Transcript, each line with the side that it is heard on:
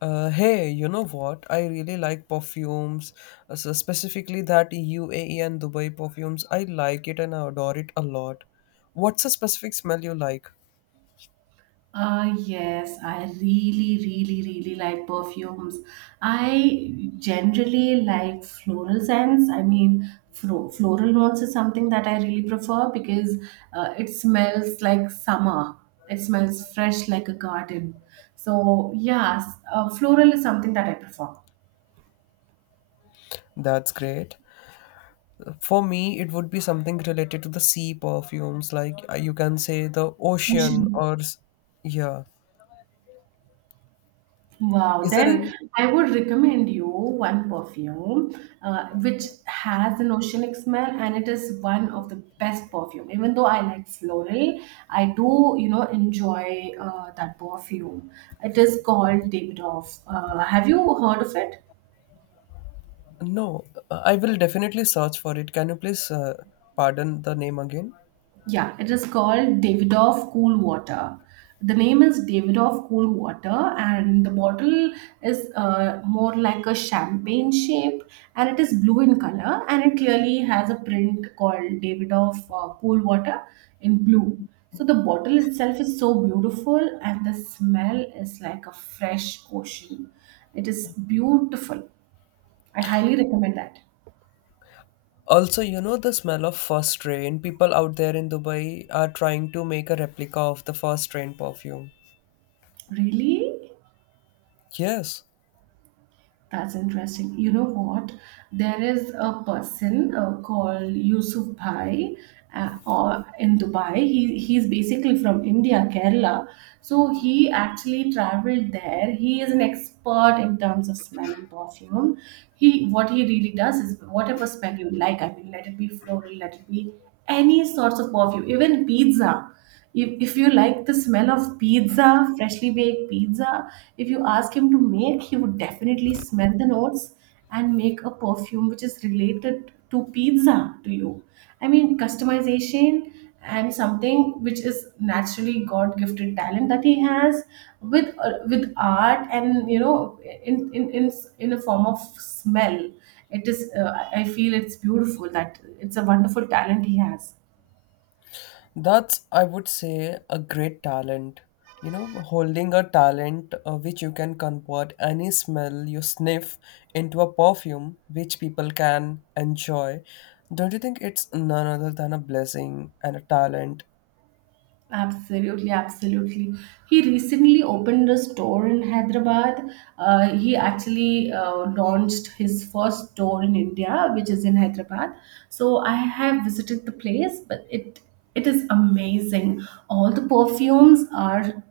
left: Hey, you know what? I really like perfumes, so specifically that UAE and Dubai perfumes. I like it and I adore it a lot. What's a specific smell you like?
right: Yes, I really, really, really like perfumes. I generally like floral scents. I mean, floral notes is something that I really prefer because it smells like summer. It smells fresh like a garden. So, yes, floral is something that I prefer.
left: That's great. For me, it would be something related to the sea perfumes, like you can say the ocean
right: Ocean.
left: or yeah.
right: Wow,
left: Is there any?
right: then I would recommend you one perfume which has an oceanic smell, and it is one of the best perfume. Even though I like floral, I do, enjoy that perfume. It is called Davidoff. Have you heard of it?
left: No, I will definitely search for it. Can you please pardon the name again?
right: Yeah, it is called Davidoff Cool Water. The name is Davidoff Cool Water, and the bottle is more like a champagne shape, and it is blue in color, and it clearly has a print called Davidoff Cool Water in blue. So the bottle itself is so beautiful, and the smell is like a fresh ocean. It is beautiful. I highly recommend that.
left: Also, you know the smell of first train. People out there in Dubai are trying to make a replica of the first train perfume.
right: Really?
left: Yes,
right: That's interesting. You know what? There is a person called Yusuf Bhai or in Dubai. He's basically from India, Kerala. So he actually traveled there. He is an expert in terms of smell and perfume. He what he really does is whatever smell you like. I mean, let it be floral, let it be any sorts of perfume, even pizza. If you like the smell of pizza, freshly baked pizza, if you ask him to make, he would definitely smell the notes and make a perfume which is related to pizza to you. I mean, customization and something which is naturally God gifted talent that he has with art, and you know in in in, in a form of smell, it is I feel it's beautiful that it's a wonderful talent he has.
left: that's, I would say, a great talent. You know, holding a talent which you can convert any smell you sniff into a perfume which people can enjoy. Don't you think it's none other than a blessing and a talent?
right: Absolutely, absolutely. He recently opened a store in Hyderabad. He actually launched his first store in India, which is in Hyderabad. So I have visited the place, but it is amazing. All the perfumes are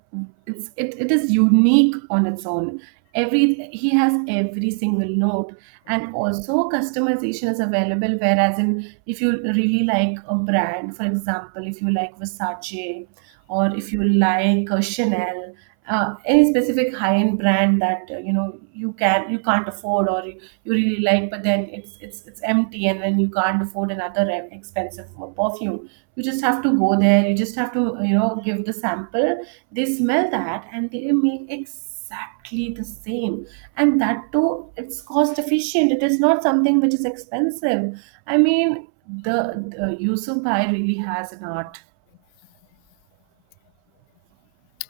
right: it is unique on its own. Every he has every single note, and also customization is available, whereas in if you really like a brand, for example, if you like Versace or if you like Chanel, any specific high-end brand that you know you can't afford, or you really like, but then it's empty, and then you can't afford another expensive perfume. You just have to go there. You just have to give the sample. They smell that and they make exactly the same, and that too it's cost efficient. It is not something which is expensive. I mean, the Yusuf Bhai really has an art.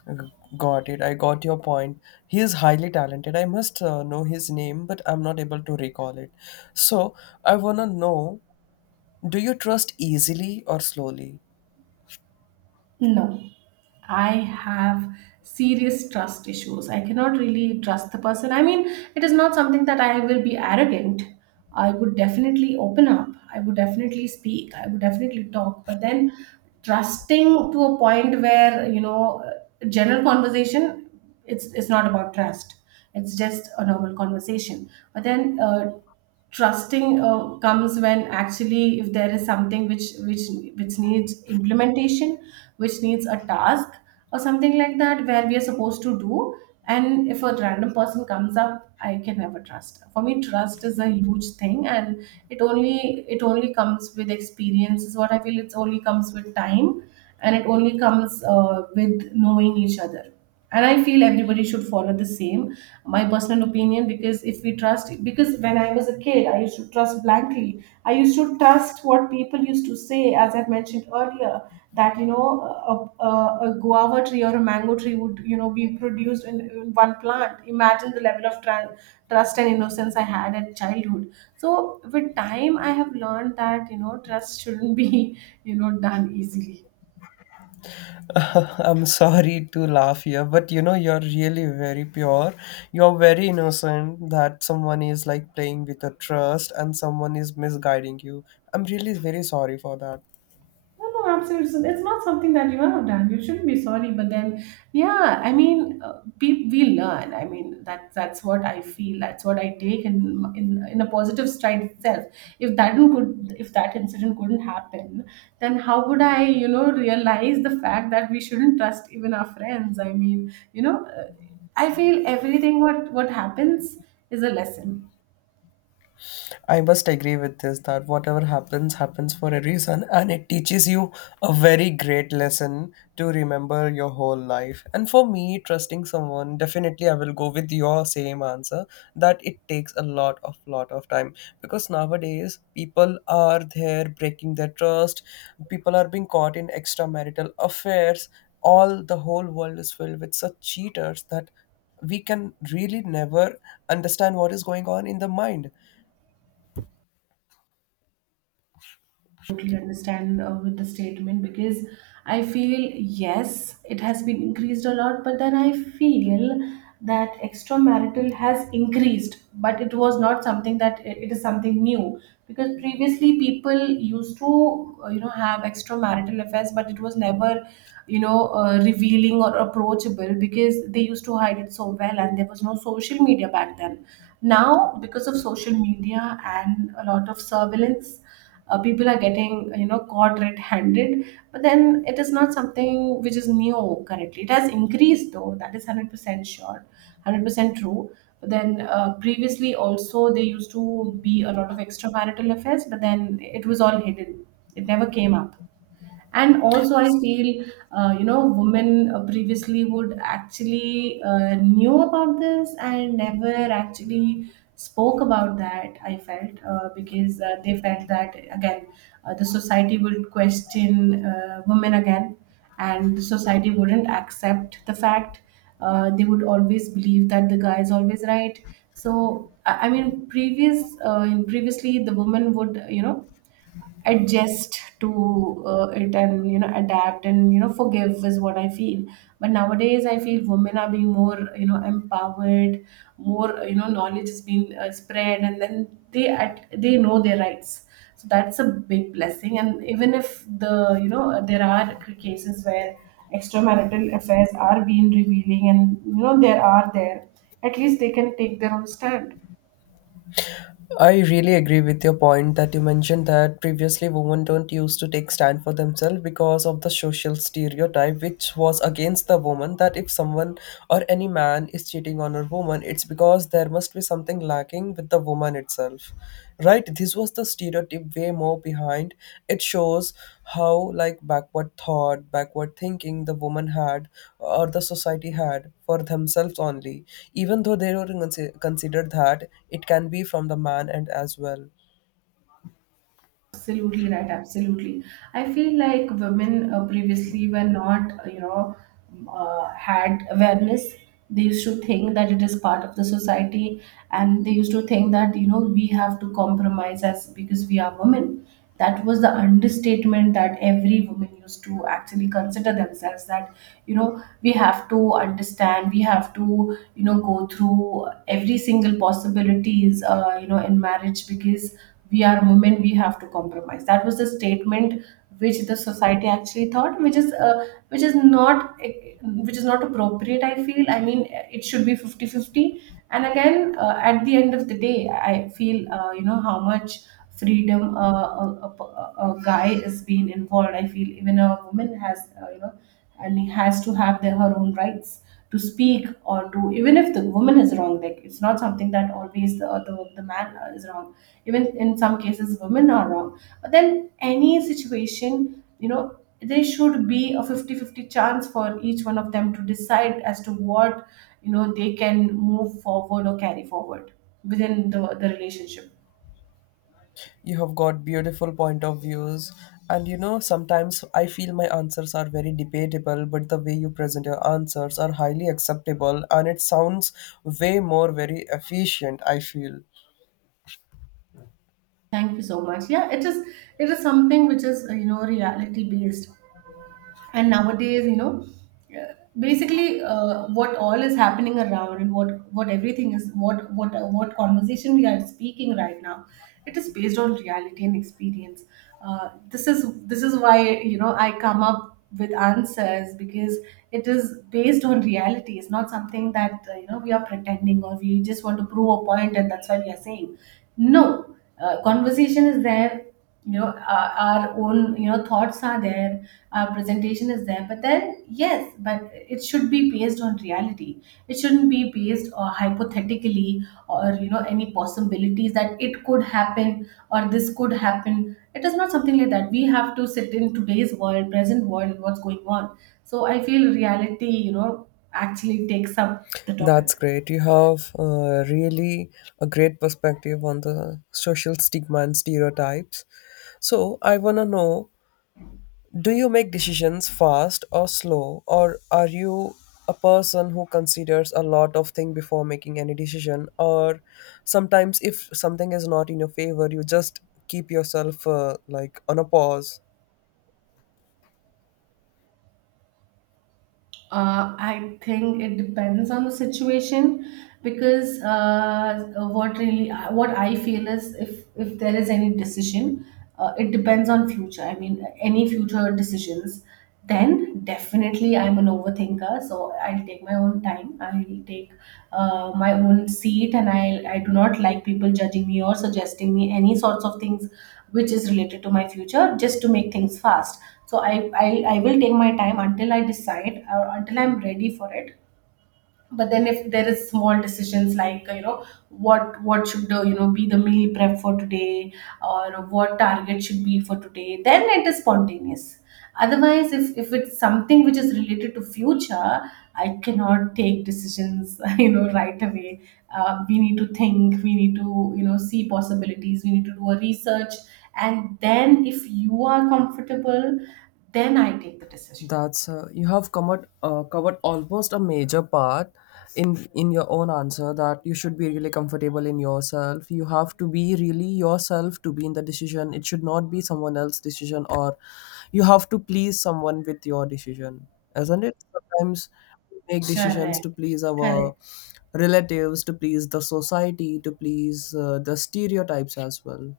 left: G- Got it. I got your point. He is highly talented. I must know his name, but I'm not able to recall it. So I wanna know: do you trust easily or slowly?
right: No, I have serious trust issues. I cannot really trust the person. I mean, it is not something that I will be arrogant. I would definitely open up. I would definitely speak. I would definitely talk. But then trusting to a point where, general conversation, it's not about trust. It's just a normal conversation. But then trusting comes when actually if there is something which needs implementation, which needs a task, or something like that where we are supposed to do, and if a random person comes up, I can never trust. For me, trust is a huge thing, and it only comes with experience, is what I feel. It only comes with time, and it only comes with knowing each other. And I feel everybody should follow the same, my personal opinion. Because if we trust, because when I was a kid, I used to trust blankly. I used to trust what people used to say, as I mentioned earlier, that you know a guava tree or a mango tree would you know be produced in one plant. Imagine the level of trust and innocence I had at childhood. So with time, I have learned that you know trust shouldn't be you know done easily.
left: I'm sorry to laugh here, but you know you're really very pure. You're very innocent that someone is like playing with a trust and someone is misguiding you. I'm really very sorry for that.
right: No, no, absolutely. It's not something that you have done. You shouldn't be sorry. But then, yeah, I mean, we learn. I mean, that's what I feel. That's what I take in in a positive stride itself. If that didn't could, if that incident couldn't happen, then how would I, you know, realize the fact that we shouldn't trust even our friends? I mean, you know, I feel everything what happens is a lesson.
left: I must agree with this that whatever happens, happens for a reason, and it teaches you a very great lesson to remember your whole life. And for me, trusting someone, definitely I will go with your same answer that it takes a lot of time, because nowadays people are there breaking their trust, people are being caught in extramarital affairs. All the whole world is filled with such cheaters that we can really never understand what is going on in the mind.
right: Totally understand with the statement, because I feel yes, it has been increased a lot, but then I feel that extramarital has increased, but it was not something that it is something new, because previously people used to you know have extramarital affairs, but it was never you know revealing or approachable because they used to hide it so well, and there was no social media back then. Now, because of social media and a lot of surveillance, people are getting you know caught red-handed. But then it is not something which is new. Currently it has increased, though. That is 100% sure, 100% true. But then previously also there used to be a lot of extramarital affairs, but then it was all hidden. It never came up. And also I feel you know women previously would actually knew about this and never actually spoke about that, I felt because they felt that again the society would question women again, and the society wouldn't accept the fact they would always believe that the guy is always right. So I mean uh, previously the woman would you know adjust to it, and you know adapt, and you know forgive, is what I feel. But nowadays I feel women are being more you know empowered, more you know knowledge is being spread, and then they know their rights. So that's a big blessing. And even if the you know there are cases where extramarital affairs are being revealing, and you know there are there, at least they can take their own stand.
left: I really agree with your point that you mentioned, that previously women don't used to take stand for themselves because of the social stereotype which was against the woman, that if someone or any man is cheating on a woman, it's because there must be something lacking with the woman itself, right? This was the stereotype way more behind. It shows how like backward thought backward thinking the woman had, or the society had for themselves only, even though they don't consider that it can be from the man and as well.
right: Absolutely right. Absolutely. I feel like women previously were not, you know, had awareness. They used to think that it is part of the society, and they used to think that you know we have to compromise as because we are women. That was the understatement that every woman used to actually consider themselves. That you know we have to understand, we have to you know go through every single possibilities, you know, in marriage, because we are women, we have to compromise. That was the statement which the society actually thought, which is not, which is not appropriate, I feel. I mean, it should be fifty-fifty. And again, at the end of the day, I feel you know how much freedom a guy is being involved, I feel even a woman has you know, and he has to have her own rights to speak, or to, even if the woman is wrong, like, it's not something that always the man is wrong. Even in some cases women are wrong. But then any situation you know there should be a fifty-fifty chance for each one of them to decide as to what you know they can move forward or carry forward within the relationship.
left: You have got beautiful point of views. And you know sometimes I feel my answers are very debatable, but the way you present your answers are highly acceptable and it sounds way more very efficient, I feel.
right: Thank you so much. Yeah, it is, it is something which is you know reality based. And nowadays, you know, basically what all is happening around, and what everything is, what conversation we are speaking right now. It is based on reality and experience. This is why you know I come up with answers, because it is based on reality. It's not something that you know we are pretending, or we just want to prove a point, and that's why we are saying no. Conversation is there. You know, our own, you know, thoughts are there. Our presentation is there. But then yes, but it should be based on reality. It shouldn't be based or hypothetically, or you know any possibilities that it could happen or this could happen. It is not something like that. We have to sit in today's world, present world, what's going on. So I feel reality, you know, actually takes up the
left: That's
right: topic.
left: great. You have really a great perspective on the social stigma and stereotypes. So, I want to know, do you make decisions fast or slow, or are you a person who considers a lot of things before making any decision? Or sometimes, if something is not in your favor, you just keep yourself like on a pause.
right: I think it depends on the situation, because what really what I feel is, if there is any decision, it depends on future. I mean, any future decisions. Then definitely, I'm an overthinker, so I'll take my own time. I'll take my own seat, and I do not like people judging me or suggesting me any sorts of things which is related to my future just to make things fast. So I, I will take my time until I decide or until I'm ready for it, but then if there is small decisions like, what should, be the meal prep for today, or what target should be for today, then it is spontaneous. Otherwise, if it's something which is related to future, I cannot take decisions right away. We need to think, we need to, see possibilities, we need to do a research, and then if you are comfortable, then I take the decision.
left: That's you have covered almost a major part in your own answer, that you should be really comfortable in yourself. You have to be really yourself to be in the decision. It should not be someone else's decision, or you have to please someone with your decision, isn't it? Sometimes we make decisions
right: Correct.
left: to please
right: Correct.
left: our relatives, to please the society, to please the stereotypes as well.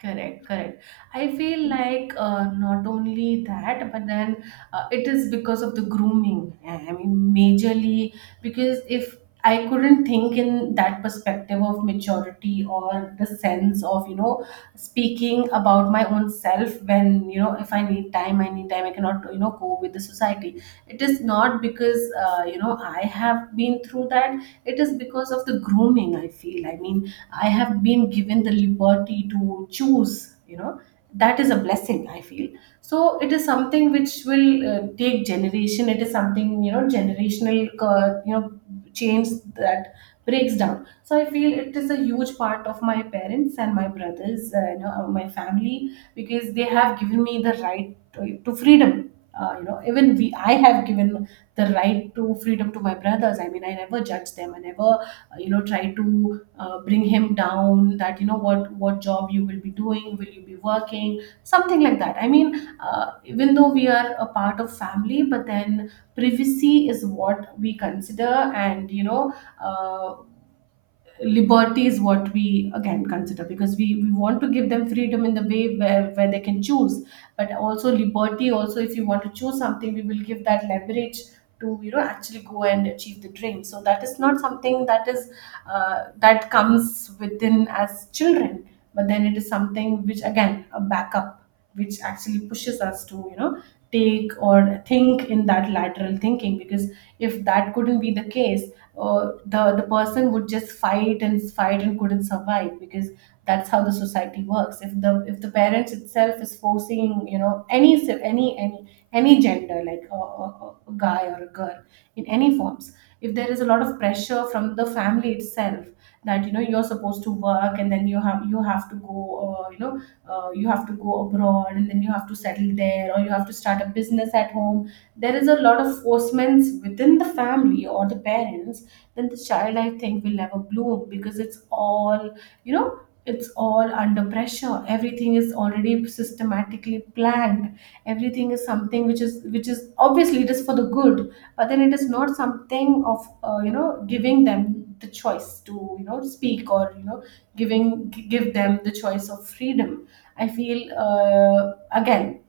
right: Correct, correct. I feel like, not only that, but then it is because of the grooming. I mean, majorly, because if I couldn't think in that perspective of maturity or the sense of, speaking about my own self, when, if I need time, I need time, I cannot, go with the society. It is not because, I have been through that. It is because of the grooming, I feel. I mean, I have been given the liberty to choose, that is a blessing, I feel. So it is something which will, take generation. It is something, generational, change that breaks down. So I feel it is a huge part of my parents and my brothers, my family, because they have given me the right to, freedom. I have given the right to freedom to my brothers. I mean, I never judge them. I never, try to, bring him down, that what job you will be doing, will you be working, something like that, I mean. Even though we are a part of family, but then privacy is what we consider, and, uh, liberty is what we again consider, because we want to give them freedom in the way where, they can choose, but also liberty, also if you want to choose something, we will give that leverage to, actually go and achieve the dream. So that is not something that is that comes within as children, but then it is something which again a backup, which actually pushes us to, take or think in that lateral thinking, because if that couldn't be the case, the person would just fight and fight and couldn't survive, because that's how the society works. If the, parents itself is forcing, any se- any gender, like a guy or a girl, in any forms. If there is a lot of pressure from the family itself, that, you're supposed to work, and then you have to go, uh, you know you have to go abroad, and then you have to settle there, or you have to start a business at home. There is a lot of forcements within the family or the parents. Then the child, I think, will never bloom, because you know it's all under pressure. Everything is already systematically planned. Everything is something which is, obviously, it is for the good. But then it is not something of, giving them the choice to, speak, or, you know giving give them the choice of freedom, I feel. uh, Again,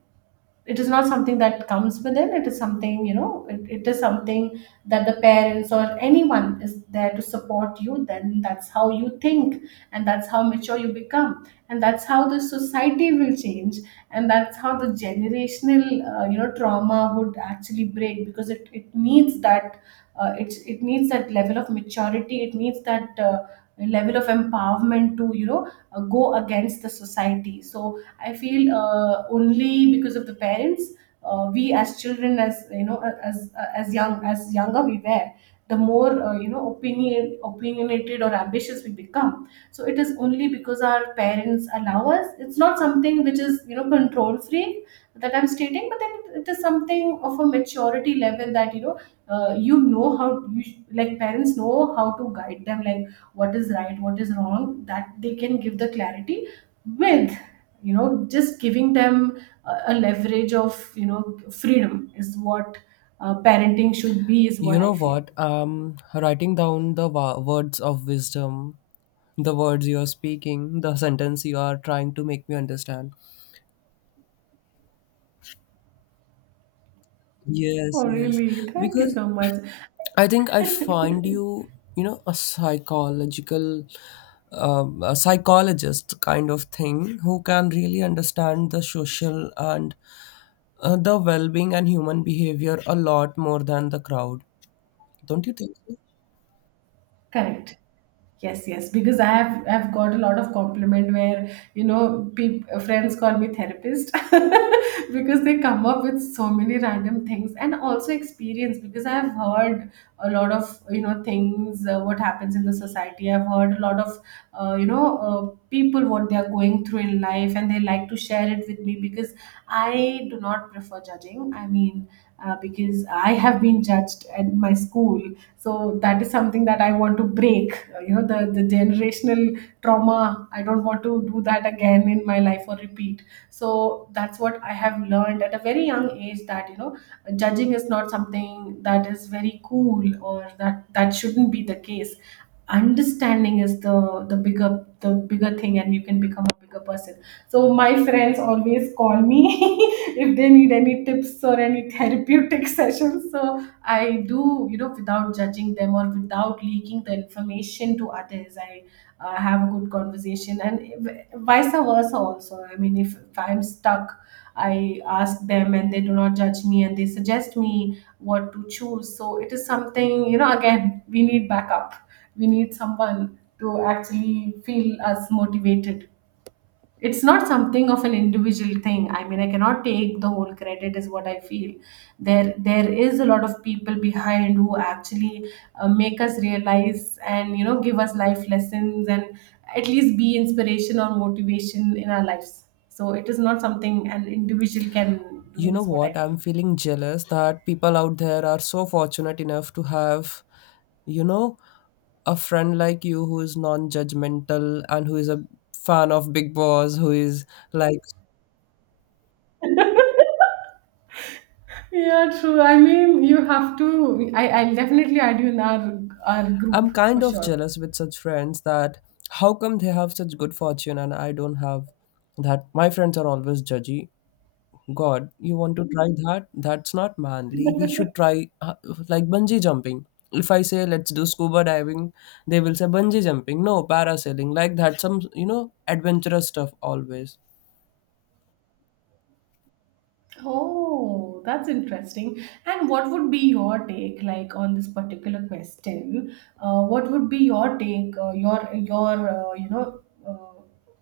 right: it is not something that comes within. It is something, it is something that the parents or anyone is there to support you, then that's how you think, and that's how mature you become, and that's how the society will change, and that's how the generational, trauma would actually break, because it needs that, it needs that level of maturity. It needs that, level of empowerment to, go against the society. So I feel, only because of the parents, we as children, as, as young as younger we were, the more, opinionated or ambitious we become. So it is only because our parents allow us. It's not something which is, control free, that I'm stating. But then it is something of a maturity level, that, you know how you like parents know how to guide them, like what is right, what is wrong, that they can give the clarity, with, just giving them a leverage of, freedom, is what, parenting should be, is
left: You
right: what I
left: know
right: feel.
left: what? Writing down the words of wisdom, the words you are speaking, the sentence you are trying to make me understand. Yes,
right: Oh,
left: yes.
right: really, thank you
left: Because
right: so much.
left: I think I find you, a psychologist kind of thing who can really understand the social and the well being and human behavior a lot more than the crowd. Don't you think so?
right: Correct. Yes, yes, because I have got a lot of compliment, where, you know peop friends call me therapist because they come up with so many random things, and also experience, because I've heard a lot of, things, what happens in the society. I've heard a lot of, people, what they are going through in life, and they like to share it with me, because I do not prefer judging. I mean, because I have been judged at my school, so that is something that I want to break, the generational trauma. I don't want to do that again in my life or repeat. So that's what I have learned at a very young age, that, judging is not something that is very cool, or that shouldn't be the case. Understanding is the bigger thing, and you can become a bigger person. So my friends always call me if they need any tips or any therapeutic sessions. So I do, without judging them, or without leaking the information to others. I, have a good conversation, and vice versa also. I mean, if, I'm stuck, I ask them, and they do not judge me, and they suggest me what to choose. So it is something, again, we need backup. We need someone to actually feel us motivated. It's not something of an individual thing, I mean, I cannot take the whole credit, is what I feel. There is a lot of people behind, who actually, make us realize, and, give us life lessons, and at least be inspiration or motivation in our lives. So it is not something an individual can
left: You
right: do,
left: know
right: is what I
left: what?
right: feel.
left: I'm feeling jealous that people out there are so fortunate enough to have, you know, a friend like you who is non judgmental and who is a fan of Big Boss, who is like.
right: Yeah, true, I mean, you have to, I'll definitely add you in our group
left: I'm kind
right: for
left: of
right: sure.
left: jealous with such friends that how come they have such good fortune and I don't have that? My friends are always judgy. God, you want to try that? That's not manly. We should try like bungee jumping. If I say let's do scuba diving, they will say bungee jumping. No, parasailing. Like that, some adventurous stuff always.
right: Oh, that's interesting. And what would be your take, like, on this particular question? What would be your take, your uh,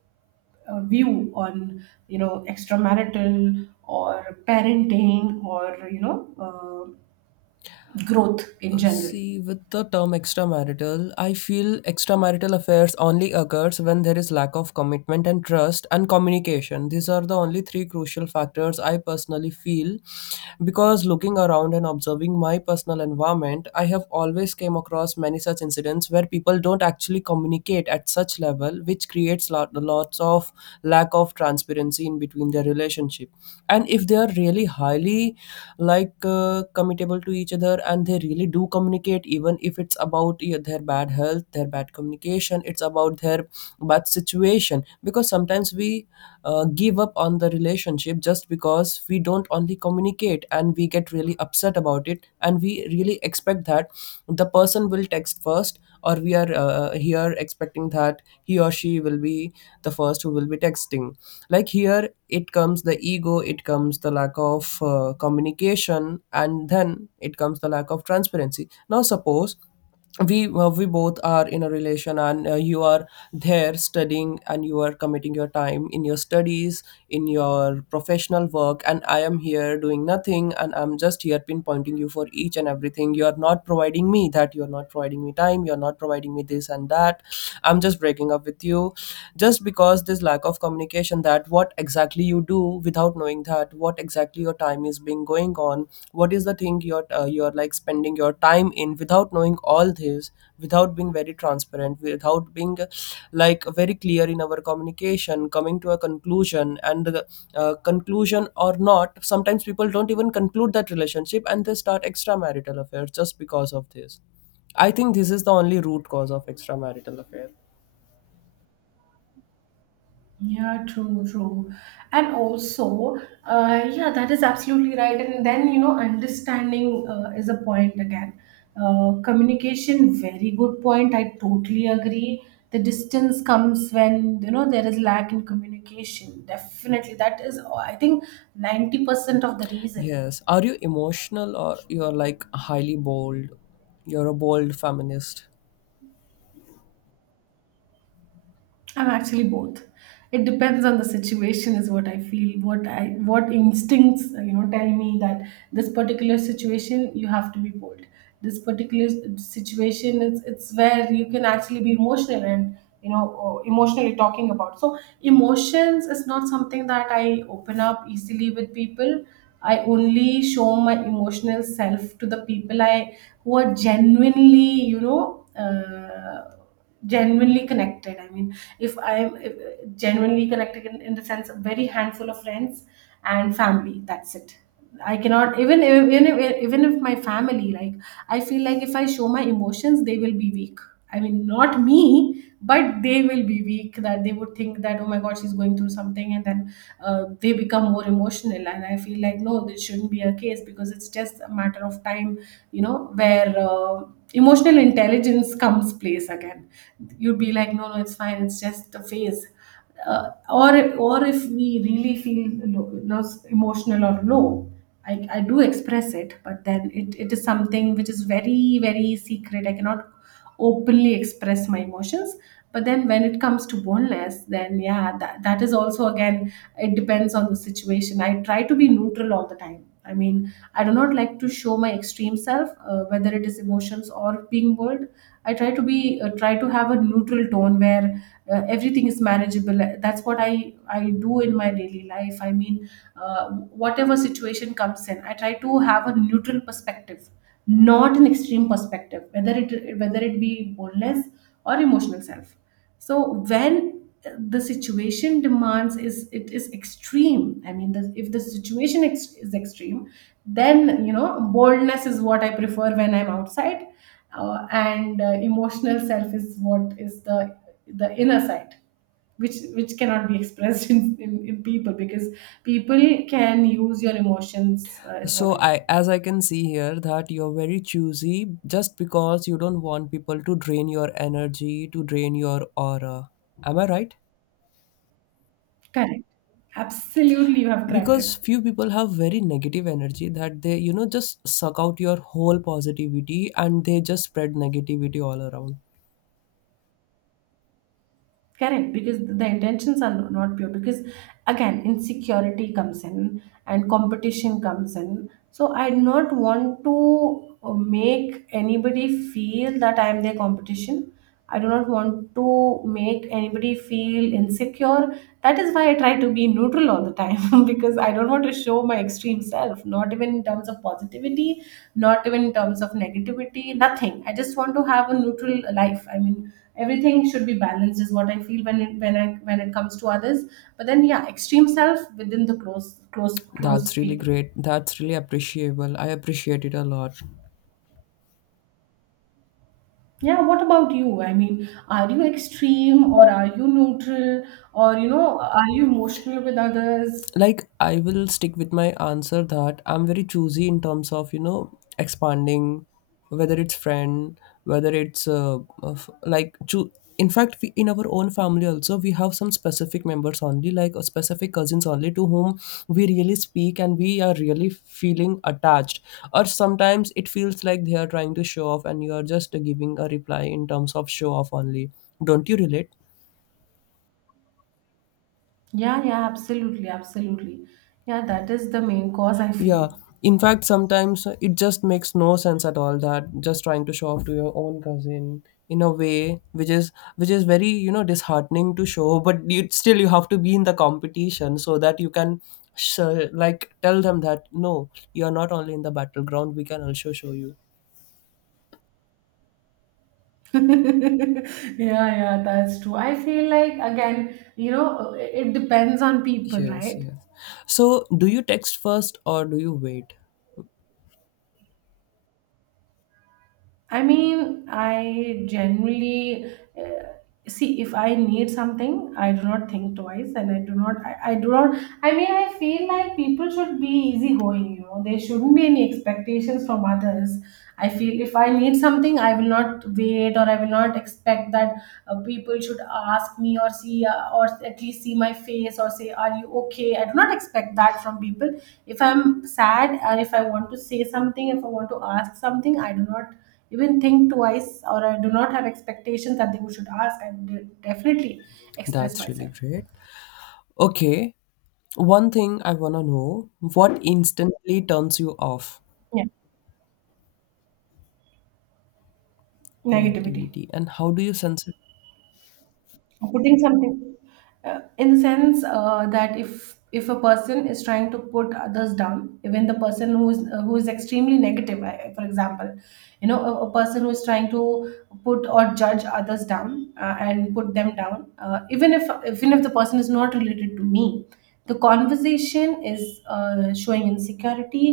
right: view on, extramarital, or parenting, or, growth in general?
left: See, with the term extramarital, I feel extramarital affairs only occurs when there is lack of commitment and trust and communication. These are the only three crucial factors I personally feel, because looking around and observing my personal environment, I have always came across many such incidents where people don't actually communicate at such level, which creates lots of lack of transparency in between their relationship. And if they are really highly like committable to each other and they really do communicate, even if it's about, yeah, their bad health, their bad communication, it's about their bad situation. Because sometimes we give up on the relationship just because we don't only communicate and we get really upset about it, and we really expect that the person will text first, or we are here expecting that he or she will be the first who will be texting. Like, here it comes the ego, it comes the lack of communication, and then it comes the lack of transparency. Now suppose we both are in a relation, and you are there studying and you are committing your time in your studies, in your professional work, and I am here doing nothing and I'm just here pinpointing you for each and everything. You are not providing me that, you are not providing me time, you are not providing me this and that. I'm just breaking up with you just because this lack of communication, that what exactly you do without knowing that what exactly your time is being going on, what is the thing you're like spending your time in, without knowing all this, without being very transparent, without being like very clear in our communication, coming to a conclusion. And the conclusion or not, sometimes people don't even conclude that relationship and they start extramarital affairs just because of this. I think this is the only root cause of extramarital affair.
right: Yeah, true, true. And also, yeah, that is absolutely right. And then, understanding, is a point again. Communication, very good point. I totally agree. The distance comes when, there is lack in communication. Definitely. That is, I think, 90% of the reason.
left: Yes. Are you emotional or you're like highly bold? You're a bold feminist.
right: I'm actually both. It depends on the situation, is what I feel. What instincts tell me that this particular situation you have to be bold. This particular situation, it's where you can actually be emotional, and, or emotionally talking about. So emotions is not something that I open up easily with people. I only show my emotional self to the people I who are genuinely. Uh, Genuinely connected, I mean, if I'm if, genuinely connected, in the sense of very handful of friends and family, that's it. I cannot even if my family, like, I feel like if I show my emotions, they will be weak, I mean, not me, but they will be weak, that they would think that, oh my god, she's going through something. And then, they become more emotional, and I feel like, no, this shouldn't be a case, because it's just a matter of time, where, emotional intelligence comes place again. You'd be like, no, no, it's fine, it's just a phase. Or, if we really feel low, emotional or low, I do express it, but then it is something which is very very secret. I cannot openly express my emotions. But then when it comes to boneless, then yeah, that is also again, it depends on the situation. I try to be neutral all the time, I mean, I do not like to show my extreme self, whether it is emotions or being bold. I try to be try to have a neutral tone where everything is manageable. That's what I do in my daily life. I mean, uh, whatever situation comes in, I try to have a neutral perspective, not an extreme perspective, whether it be boldness or emotional self. So when the situation demands is it is extreme, I mean if the situation is extreme, then you know boldness is what I prefer when I'm outside, and emotional self is what is the inner side, which cannot be expressed in people, because people can use your emotions, is what
left: So
right: I feel.
left: I, as I can see here, that you're very choosy just because you don't want people to drain your energy, to drain your aura. Am I right?
right: Correct. Absolutely, you have cracked
left: Because
right: it.
left: few people have very negative energy that they just suck out your whole positivity and they just spread negativity all around.
right: Correct, because the intentions are not pure. Because again, insecurity comes in and competition comes in. So I do not want to make anybody feel that I am their competition. I do not want to make anybody feel insecure. That is why I try to be neutral all the time because I don't want to show my extreme self, not even in terms of positivity, not even in terms of negativity, nothing. I just want to have a neutral life. I mean, everything should be balanced is what I feel when it comes to others, but then yeah, extreme self within the
left: That's
right: close
left: really
right: people.
left: great. That's really appreciable. I appreciate it a lot.
right: Yeah, what about you? I mean, are you extreme or are you neutral, or you know, are you emotional with others?
left: Like, I will stick with my answer that I'm very choosy in terms of expanding, whether it's friend, whether it's like in fact we, in our own family also, we have some specific members only, like specific cousins only, to whom we really speak, and we are really feeling attached, or sometimes it feels like they are trying to show off and you are just giving a reply in terms of show off only. Don't you relate?
right: Yeah, absolutely, yeah, that is the main cause I feel.
left: Yeah. In fact, sometimes it just makes no sense at all, that just trying to show off to your own cousin in a way which is very disheartening to show, but you still you have to be in the competition so that you can sh- like tell them that no, you are not only in the battleground. We can also show you.
right: Yeah, that's true. I feel like, again, you know, it depends on people,
left: Yes,
right: right?
left: yes. So, do you text first or do you wait?
right: I mean, I generally see, if I need something, I do not think twice, and I do not, I do not. I mean, I feel like people should be easygoing. You know, there shouldn't be any expectations from others. I feel if I need something, I will not wait, or I will not expect that people should ask me or see, or at least see my face or say, "Are you okay?" I do not expect that from people. If I'm sad, or if I want to say something, if I want to ask something, I do not even think twice or I do not have expectations that they should ask. I would definitely express
left: That's really
right: myself.
left: great. Okay. One thing I wanna know: what instantly turns you off?
right: Yeah, negativity.
left: Negativity. And how do you sense it?
right: Putting something. In the sense that if a person is trying to put others down, even the person who is extremely negative, for example, you know, a person who is trying to put or judge others down, and put them down, even if the person is not related to me, the conversation is showing insecurity.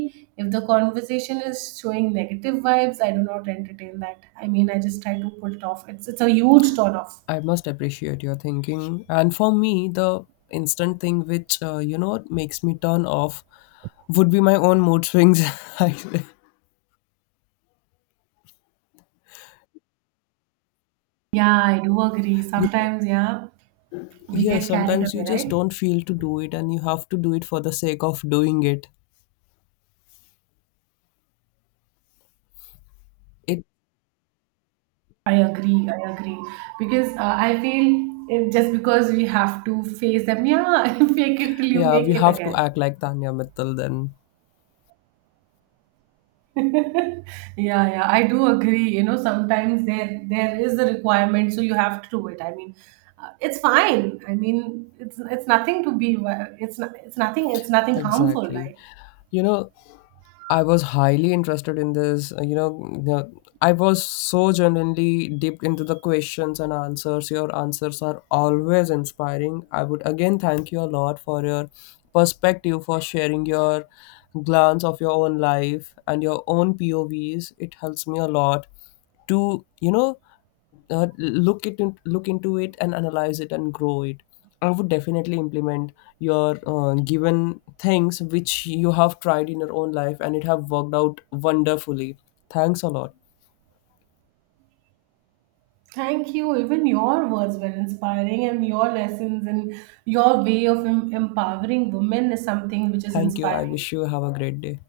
right: If the conversation is showing negative vibes, I do not entertain that. I mean, I just try to put it off. It's a huge turn off.
left: I must appreciate your thinking, and for me the instant thing which makes me turn off would be my own mood swings I say.
right: Yeah, I do agree.
left: you know,
right: Sometimes, yeah, we
left: yeah,
right: get carried
left: sometimes you
right: away,
left: just
right: right?
left: don't feel to do it and you have to do it for the sake of doing it.
right: I agree. I agree. Because I feel if just because we have to face them, yeah, fake it till you
left: Yeah, we
right: make it
left: have to
right: again.
left: act like Tanya Mittal then.
right: Yeah, yeah, I do agree. You know, sometimes there is a requirement, so you have to do it. I mean, it's fine. I mean, it's nothing to be. It's not, it's nothing. It's nothing harmful,
left: Exactly.
right: right?
left: you know I was highly interested in this. I was so genuinely dipped into the questions and answers. Your answers are always inspiring. I would again thank you a lot for your perspective, for sharing your glance of your own life and your own POVs. It helps me a lot to, look into it and analyze it and grow it. I would definitely implement your given things which you have tried in your own life and it have worked out wonderfully. Thanks a lot.
right: Thank you. Even your words were inspiring, and your lessons and your way of empowering women is something which is
left: Thank you. I
right: inspiring.
left: wish you have a great day.